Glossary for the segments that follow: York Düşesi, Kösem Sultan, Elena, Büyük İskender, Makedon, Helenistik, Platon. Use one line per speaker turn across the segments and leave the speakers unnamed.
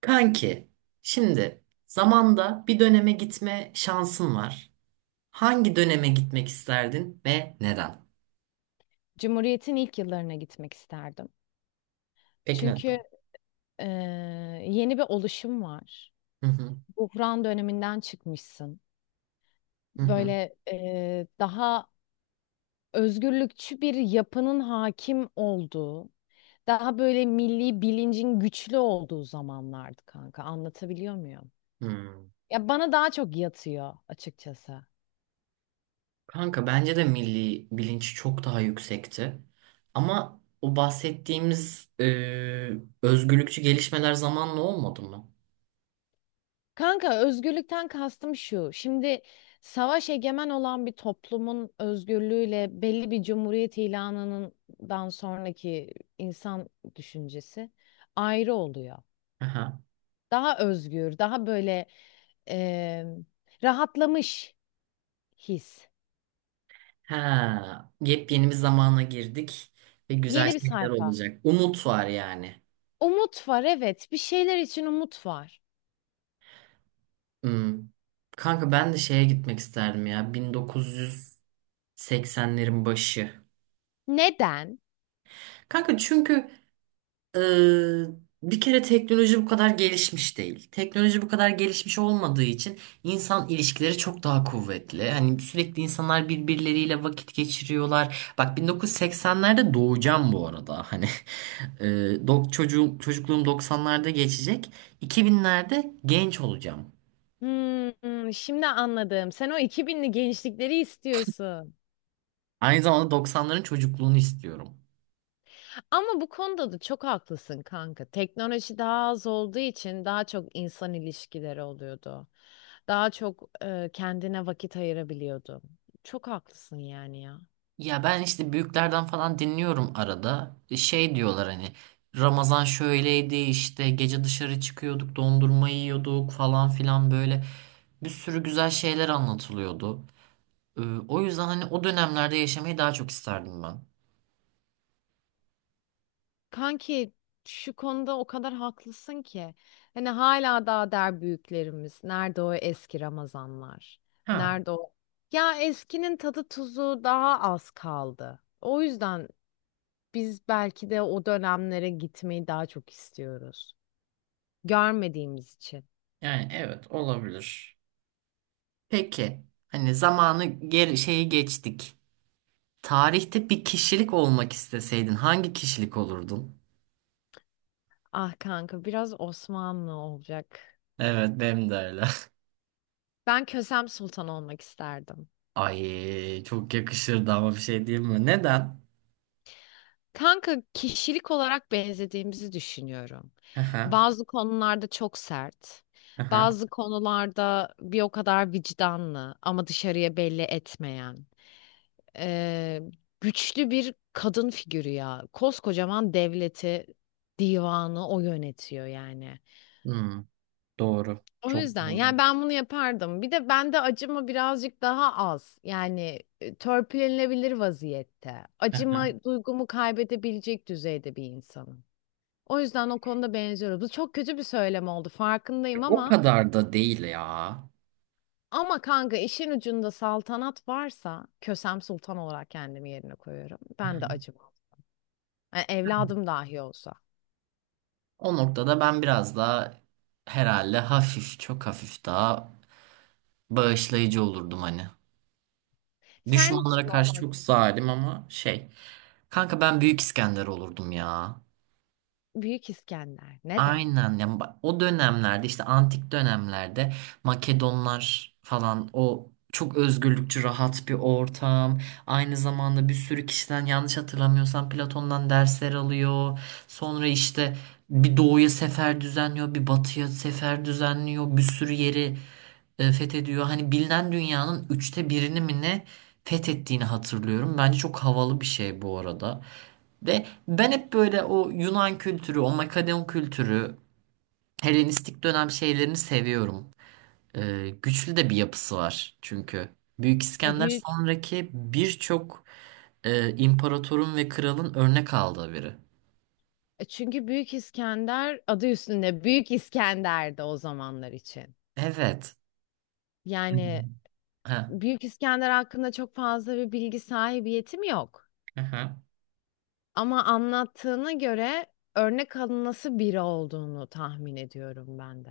Kanki, şimdi zamanda bir döneme gitme şansın var. Hangi döneme gitmek isterdin ve neden?
Cumhuriyet'in ilk yıllarına gitmek isterdim.
Peki
Çünkü
neden?
e, yeni bir oluşum var.
Hı hı,
Buhran döneminden çıkmışsın.
hı hı.
Böyle daha özgürlükçü bir yapının hakim olduğu, daha böyle milli bilincin güçlü olduğu zamanlardı kanka. Anlatabiliyor muyum?
Hmm.
Ya bana daha çok yatıyor açıkçası.
Kanka bence de milli bilinç çok daha yüksekti. Ama o bahsettiğimiz özgürlükçü gelişmeler zamanla olmadı mı?
Kanka özgürlükten kastım şu. Şimdi savaş egemen olan bir toplumun özgürlüğüyle belli bir cumhuriyet ilanından sonraki insan düşüncesi ayrı oluyor.
Aha.
Daha özgür, daha böyle eee, rahatlamış his.
Ha, yepyeni bir zamana girdik ve güzel
Yeni bir
şeyler
sayfa.
olacak. Umut var yani.
Umut var, evet. Bir şeyler için umut var.
Hmm. Kanka ben de şeye gitmek isterdim ya 1980'lerin başı.
Neden?
Kanka çünkü e, bir kere teknoloji bu kadar gelişmiş değil. Teknoloji bu kadar gelişmiş olmadığı için insan ilişkileri çok daha kuvvetli. Hani sürekli insanlar birbirleriyle vakit geçiriyorlar. Bak 1980'lerde doğacağım bu arada. Hani e, çocuğum, çocukluğum 90'larda geçecek. 2000'lerde genç olacağım.
Hmm, şimdi anladım. Sen o 2000'li gençlikleri istiyorsun.
Aynı zamanda 90'ların çocukluğunu istiyorum.
Ama bu konuda da çok haklısın kanka. Teknoloji daha az olduğu için daha çok insan ilişkileri oluyordu. Daha çok kendine vakit ayırabiliyordu. Çok haklısın yani ya.
Ya ben işte büyüklerden falan dinliyorum arada. Şey diyorlar hani Ramazan şöyleydi, işte gece dışarı çıkıyorduk, dondurma yiyorduk falan filan, böyle bir sürü güzel şeyler anlatılıyordu. E, O yüzden hani o dönemlerde yaşamayı daha çok isterdim ben.
Kanki, şu konuda o kadar haklısın ki. Hani hala daha der büyüklerimiz. Nerede o eski Ramazanlar?
Ha,
Nerede o? Ya eskinin tadı tuzu daha az kaldı. O yüzden biz belki de o dönemlere gitmeyi daha çok istiyoruz. Görmediğimiz için.
yani evet, olabilir. Peki hani zamanı geri şeyi geçtik. Tarihte bir kişilik olmak isteseydin hangi kişilik olurdun?
Ah kanka, biraz Osmanlı olacak.
Evet benim de öyle.
Ben Kösem Sultan olmak isterdim.
Ay çok yakışırdı ama bir şey diyeyim mi? Neden?
Kanka kişilik olarak benzediğimizi düşünüyorum.
Hı hı,
Bazı konularda çok sert,
hı hı.
bazı konularda bir o kadar vicdanlı ama dışarıya belli etmeyen. Ee, güçlü bir kadın figürü ya. Koskocaman devleti, divanı o yönetiyor yani.
Hmm, doğru.
O
Çok
yüzden
doğru.
yani ben bunu yapardım. Bir de bende acıma birazcık daha az. Yani törpülenebilir vaziyette.
Hı
Acıma
hı.
duygumu kaybedebilecek düzeyde bir insanım. O yüzden o konuda benziyoruz. Bu çok kötü bir söylem oldu, farkındayım,
O
ama
kadar da değil ya.
kanka işin ucunda saltanat varsa Kösem Sultan olarak kendimi yerine koyuyorum.
Hı
Ben
hı.
de acımam. Yani evladım dahi olsa.
O noktada ben biraz daha herhalde hafif, çok hafif daha bağışlayıcı olurdum hani.
Sen
Düşmanlara
kim
karşı
olmak?
çok zalim ama şey. Kanka ben Büyük İskender olurdum ya.
Büyük İskender. Neden?
Aynen yani o dönemlerde, işte antik dönemlerde Makedonlar falan, o çok özgürlükçü rahat bir ortam. Aynı zamanda bir sürü kişiden, yanlış hatırlamıyorsam Platon'dan dersler alıyor. Sonra işte bir doğuya sefer düzenliyor, bir batıya sefer düzenliyor. Bir sürü yeri fethediyor. Hani bilinen dünyanın üçte birini mi ne fethettiğini hatırlıyorum. Bence çok havalı bir şey bu arada. Ve ben hep böyle o Yunan kültürü, o Makedon kültürü, Helenistik dönem şeylerini seviyorum. Güçlü de bir yapısı var çünkü. Büyük
E,
İskender
büyük
sonraki birçok imparatorun ve kralın örnek aldığı biri.
Çünkü Büyük İskender adı üstünde Büyük İskender'di o zamanlar için.
Evet.
Yani
Hmm. Ha.
Büyük İskender hakkında çok fazla bir bilgi sahibiyetim yok.
Aha.
Ama anlattığına göre örnek alınası biri olduğunu tahmin ediyorum ben de.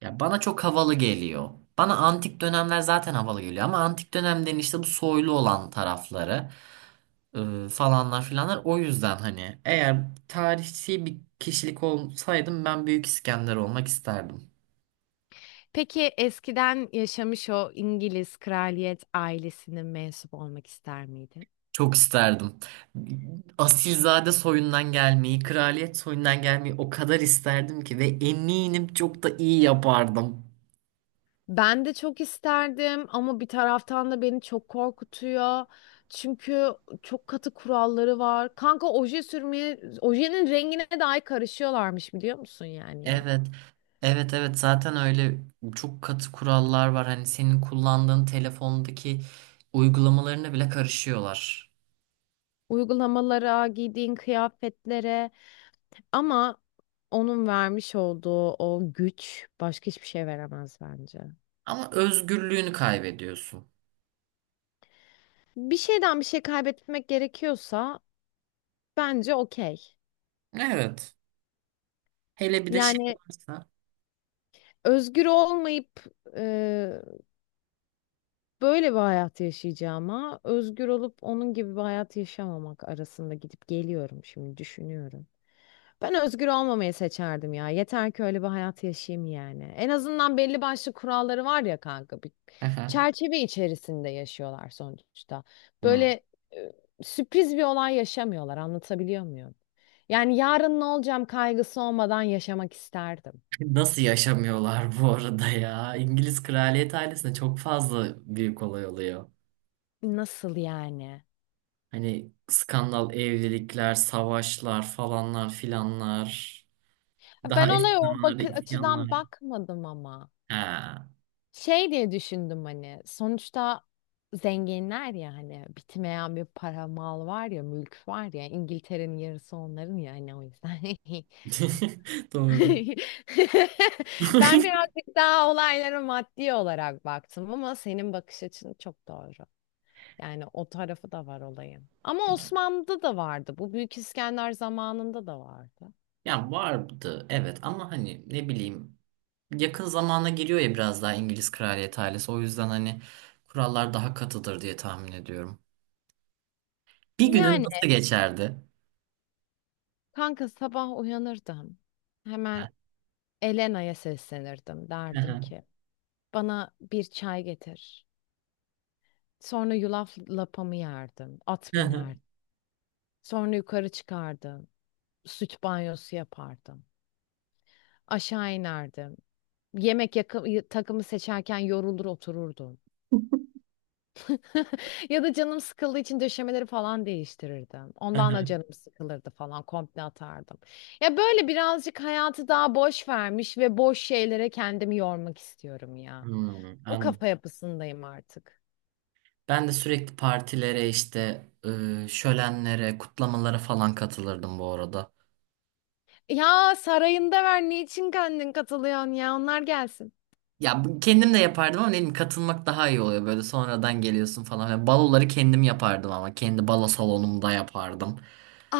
Ya bana çok havalı geliyor. Bana antik dönemler zaten havalı geliyor, ama antik dönemden işte bu soylu olan tarafları, falanlar filanlar, o yüzden hani eğer tarihçi bir kişilik olsaydım ben Büyük İskender olmak isterdim.
Peki eskiden yaşamış o İngiliz kraliyet ailesinin mensup olmak ister miydin?
Çok isterdim. Asilzade soyundan gelmeyi, kraliyet soyundan gelmeyi o kadar isterdim ki, ve eminim çok da iyi yapardım.
Ben de çok isterdim ama bir taraftan da beni çok korkutuyor. Çünkü çok katı kuralları var. Kanka oje sürmeye, ojenin rengine dahi karışıyorlarmış, biliyor musun yani ya?
Evet. Evet, evet, zaten öyle, çok katı kurallar var. Hani senin kullandığın telefondaki uygulamalarına bile karışıyorlar.
Uygulamalara, giydiğin kıyafetlere, ama onun vermiş olduğu o güç başka hiçbir şey veremez bence.
Ama özgürlüğünü kaybediyorsun.
Bir şeyden bir şey kaybetmek gerekiyorsa bence okey.
Evet. Hele bir de şey
Yani
varsa.
özgür olmayıp böyle bir hayat yaşayacağıma özgür olup onun gibi bir hayat yaşamamak arasında gidip geliyorum şimdi düşünüyorum. Ben özgür olmamayı seçerdim ya. Yeter ki öyle bir hayat yaşayayım yani. En azından belli başlı kuralları var ya kanka. Bir
Aha.
çerçeve içerisinde yaşıyorlar sonuçta.
Hmm.
Böyle e, sürpriz bir olay yaşamıyorlar. Anlatabiliyor muyum? Yani yarın ne olacağım kaygısı olmadan yaşamak isterdim.
Nasıl yaşamıyorlar bu arada ya? İngiliz kraliyet ailesinde çok fazla büyük olay oluyor.
Nasıl yani?
Hani skandal evlilikler, savaşlar, falanlar filanlar.
Ben
Daha eski
olaya o
zamanlarda
bakı açıdan
isyanlar.
bakmadım ama.
Ha.
Şey diye düşündüm hani sonuçta zenginler ya, hani bitmeyen bir para, mal var ya, mülk var ya, İngiltere'nin yarısı onların ya hani, o yüzden.
Doğru.
Ben birazcık daha olaylara maddi olarak baktım ama senin bakış açın çok doğru. Yani o tarafı da var olayın. Ama Osmanlı'da da vardı. Bu Büyük İskender zamanında da vardı.
Ya vardı evet, ama hani ne bileyim, yakın zamana giriyor ya biraz daha İngiliz kraliyet ailesi. O yüzden hani kurallar daha katıdır diye tahmin ediyorum. Bir günün
Yani
nasıl geçerdi?
kanka sabah uyanırdım. Hemen Elena'ya seslenirdim. Derdim ki, bana bir çay getir. Sonra yulaf lapamı yerdim. At binerdim. Sonra yukarı çıkardım. Süt banyosu yapardım. Aşağı inerdim. Yemek takımı seçerken yorulur otururdum. Ya da canım sıkıldığı için döşemeleri falan değiştirirdim. Ondan da canım sıkılırdı falan, komple atardım. Ya böyle birazcık hayatı daha boş vermiş ve boş şeylere kendimi yormak istiyorum ya.
Hmm,
O
anladım.
kafa yapısındayım artık.
Ben de sürekli partilere, işte şölenlere, kutlamalara falan katılırdım bu arada.
Ya sarayında ver, niçin kendin katılıyorsun ya, onlar gelsin.
Ya kendim de yapardım ama dedim katılmak daha iyi oluyor, böyle sonradan geliyorsun falan. Yani baloları kendim yapardım ama kendi balo salonumda yapardım.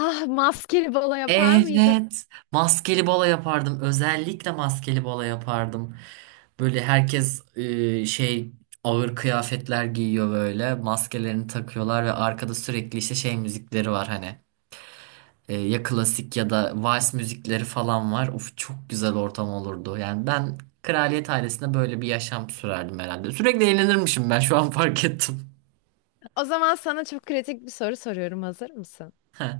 Ah, maskeli balo yapar mıydın?
Evet, maskeli balo yapardım. Özellikle maskeli balo yapardım. Böyle herkes ağır kıyafetler giyiyor böyle. Maskelerini takıyorlar ve arkada sürekli işte şey müzikleri var hani. Ya klasik ya da vals müzikleri falan var. Of, çok güzel ortam olurdu. Yani ben kraliyet ailesinde böyle bir yaşam sürerdim herhalde. Sürekli eğlenirmişim, ben şu an fark ettim.
O zaman sana çok kritik bir soru soruyorum, hazır mısın?
Heh.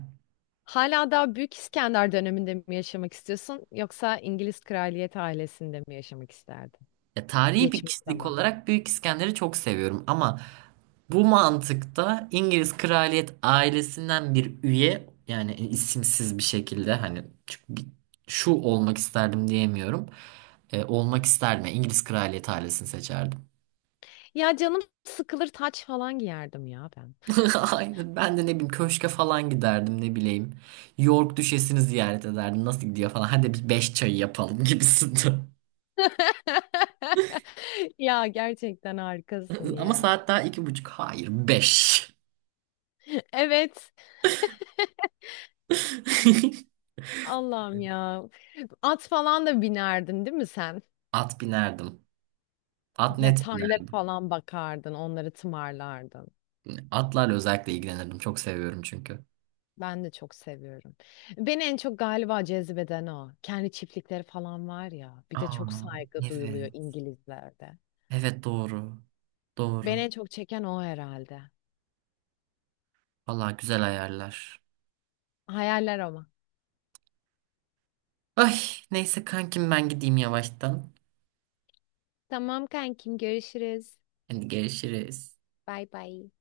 Hala daha Büyük İskender döneminde mi yaşamak istiyorsun yoksa İngiliz kraliyet ailesinde mi yaşamak isterdin?
Ya, tarihi bir
Geçmiş
kişilik
zaman.
olarak Büyük İskender'i çok seviyorum ama bu mantıkta İngiliz kraliyet ailesinden bir üye, yani isimsiz bir şekilde, hani çünkü şu olmak isterdim diyemiyorum. Olmak isterdim. Yani İngiliz kraliyet ailesini seçerdim.
Ya canım sıkılır, taç falan giyerdim ya ben.
Aynen. Ben de ne bileyim köşke falan giderdim, ne bileyim. York Düşesi'ni ziyaret ederdim. Nasıl gidiyor falan. Hadi biz beş çayı yapalım gibisinden.
Ya gerçekten harikasın
Ama
ya.
saat daha iki buçuk. Hayır, 5.
Evet. Allah'ım ya. At falan da binerdin değil mi sen?
At binerdim. At
Ya
net
tarla
binerdim.
falan bakardın, onları tımarlardın.
Atlarla özellikle ilgilenirdim. Çok seviyorum çünkü.
Ben de çok seviyorum. Beni en çok galiba cezbeden o. Kendi çiftlikleri falan var ya. Bir de çok
Aa,
saygı duyuluyor
evet.
İngilizlerde.
Evet, doğru.
Beni
Doğru.
en çok çeken o herhalde.
Vallahi güzel ayarlar.
Hayaller ama.
Ay, neyse kankim, ben gideyim yavaştan.
Tamam kankim, görüşürüz.
Hadi görüşürüz.
Bay bay.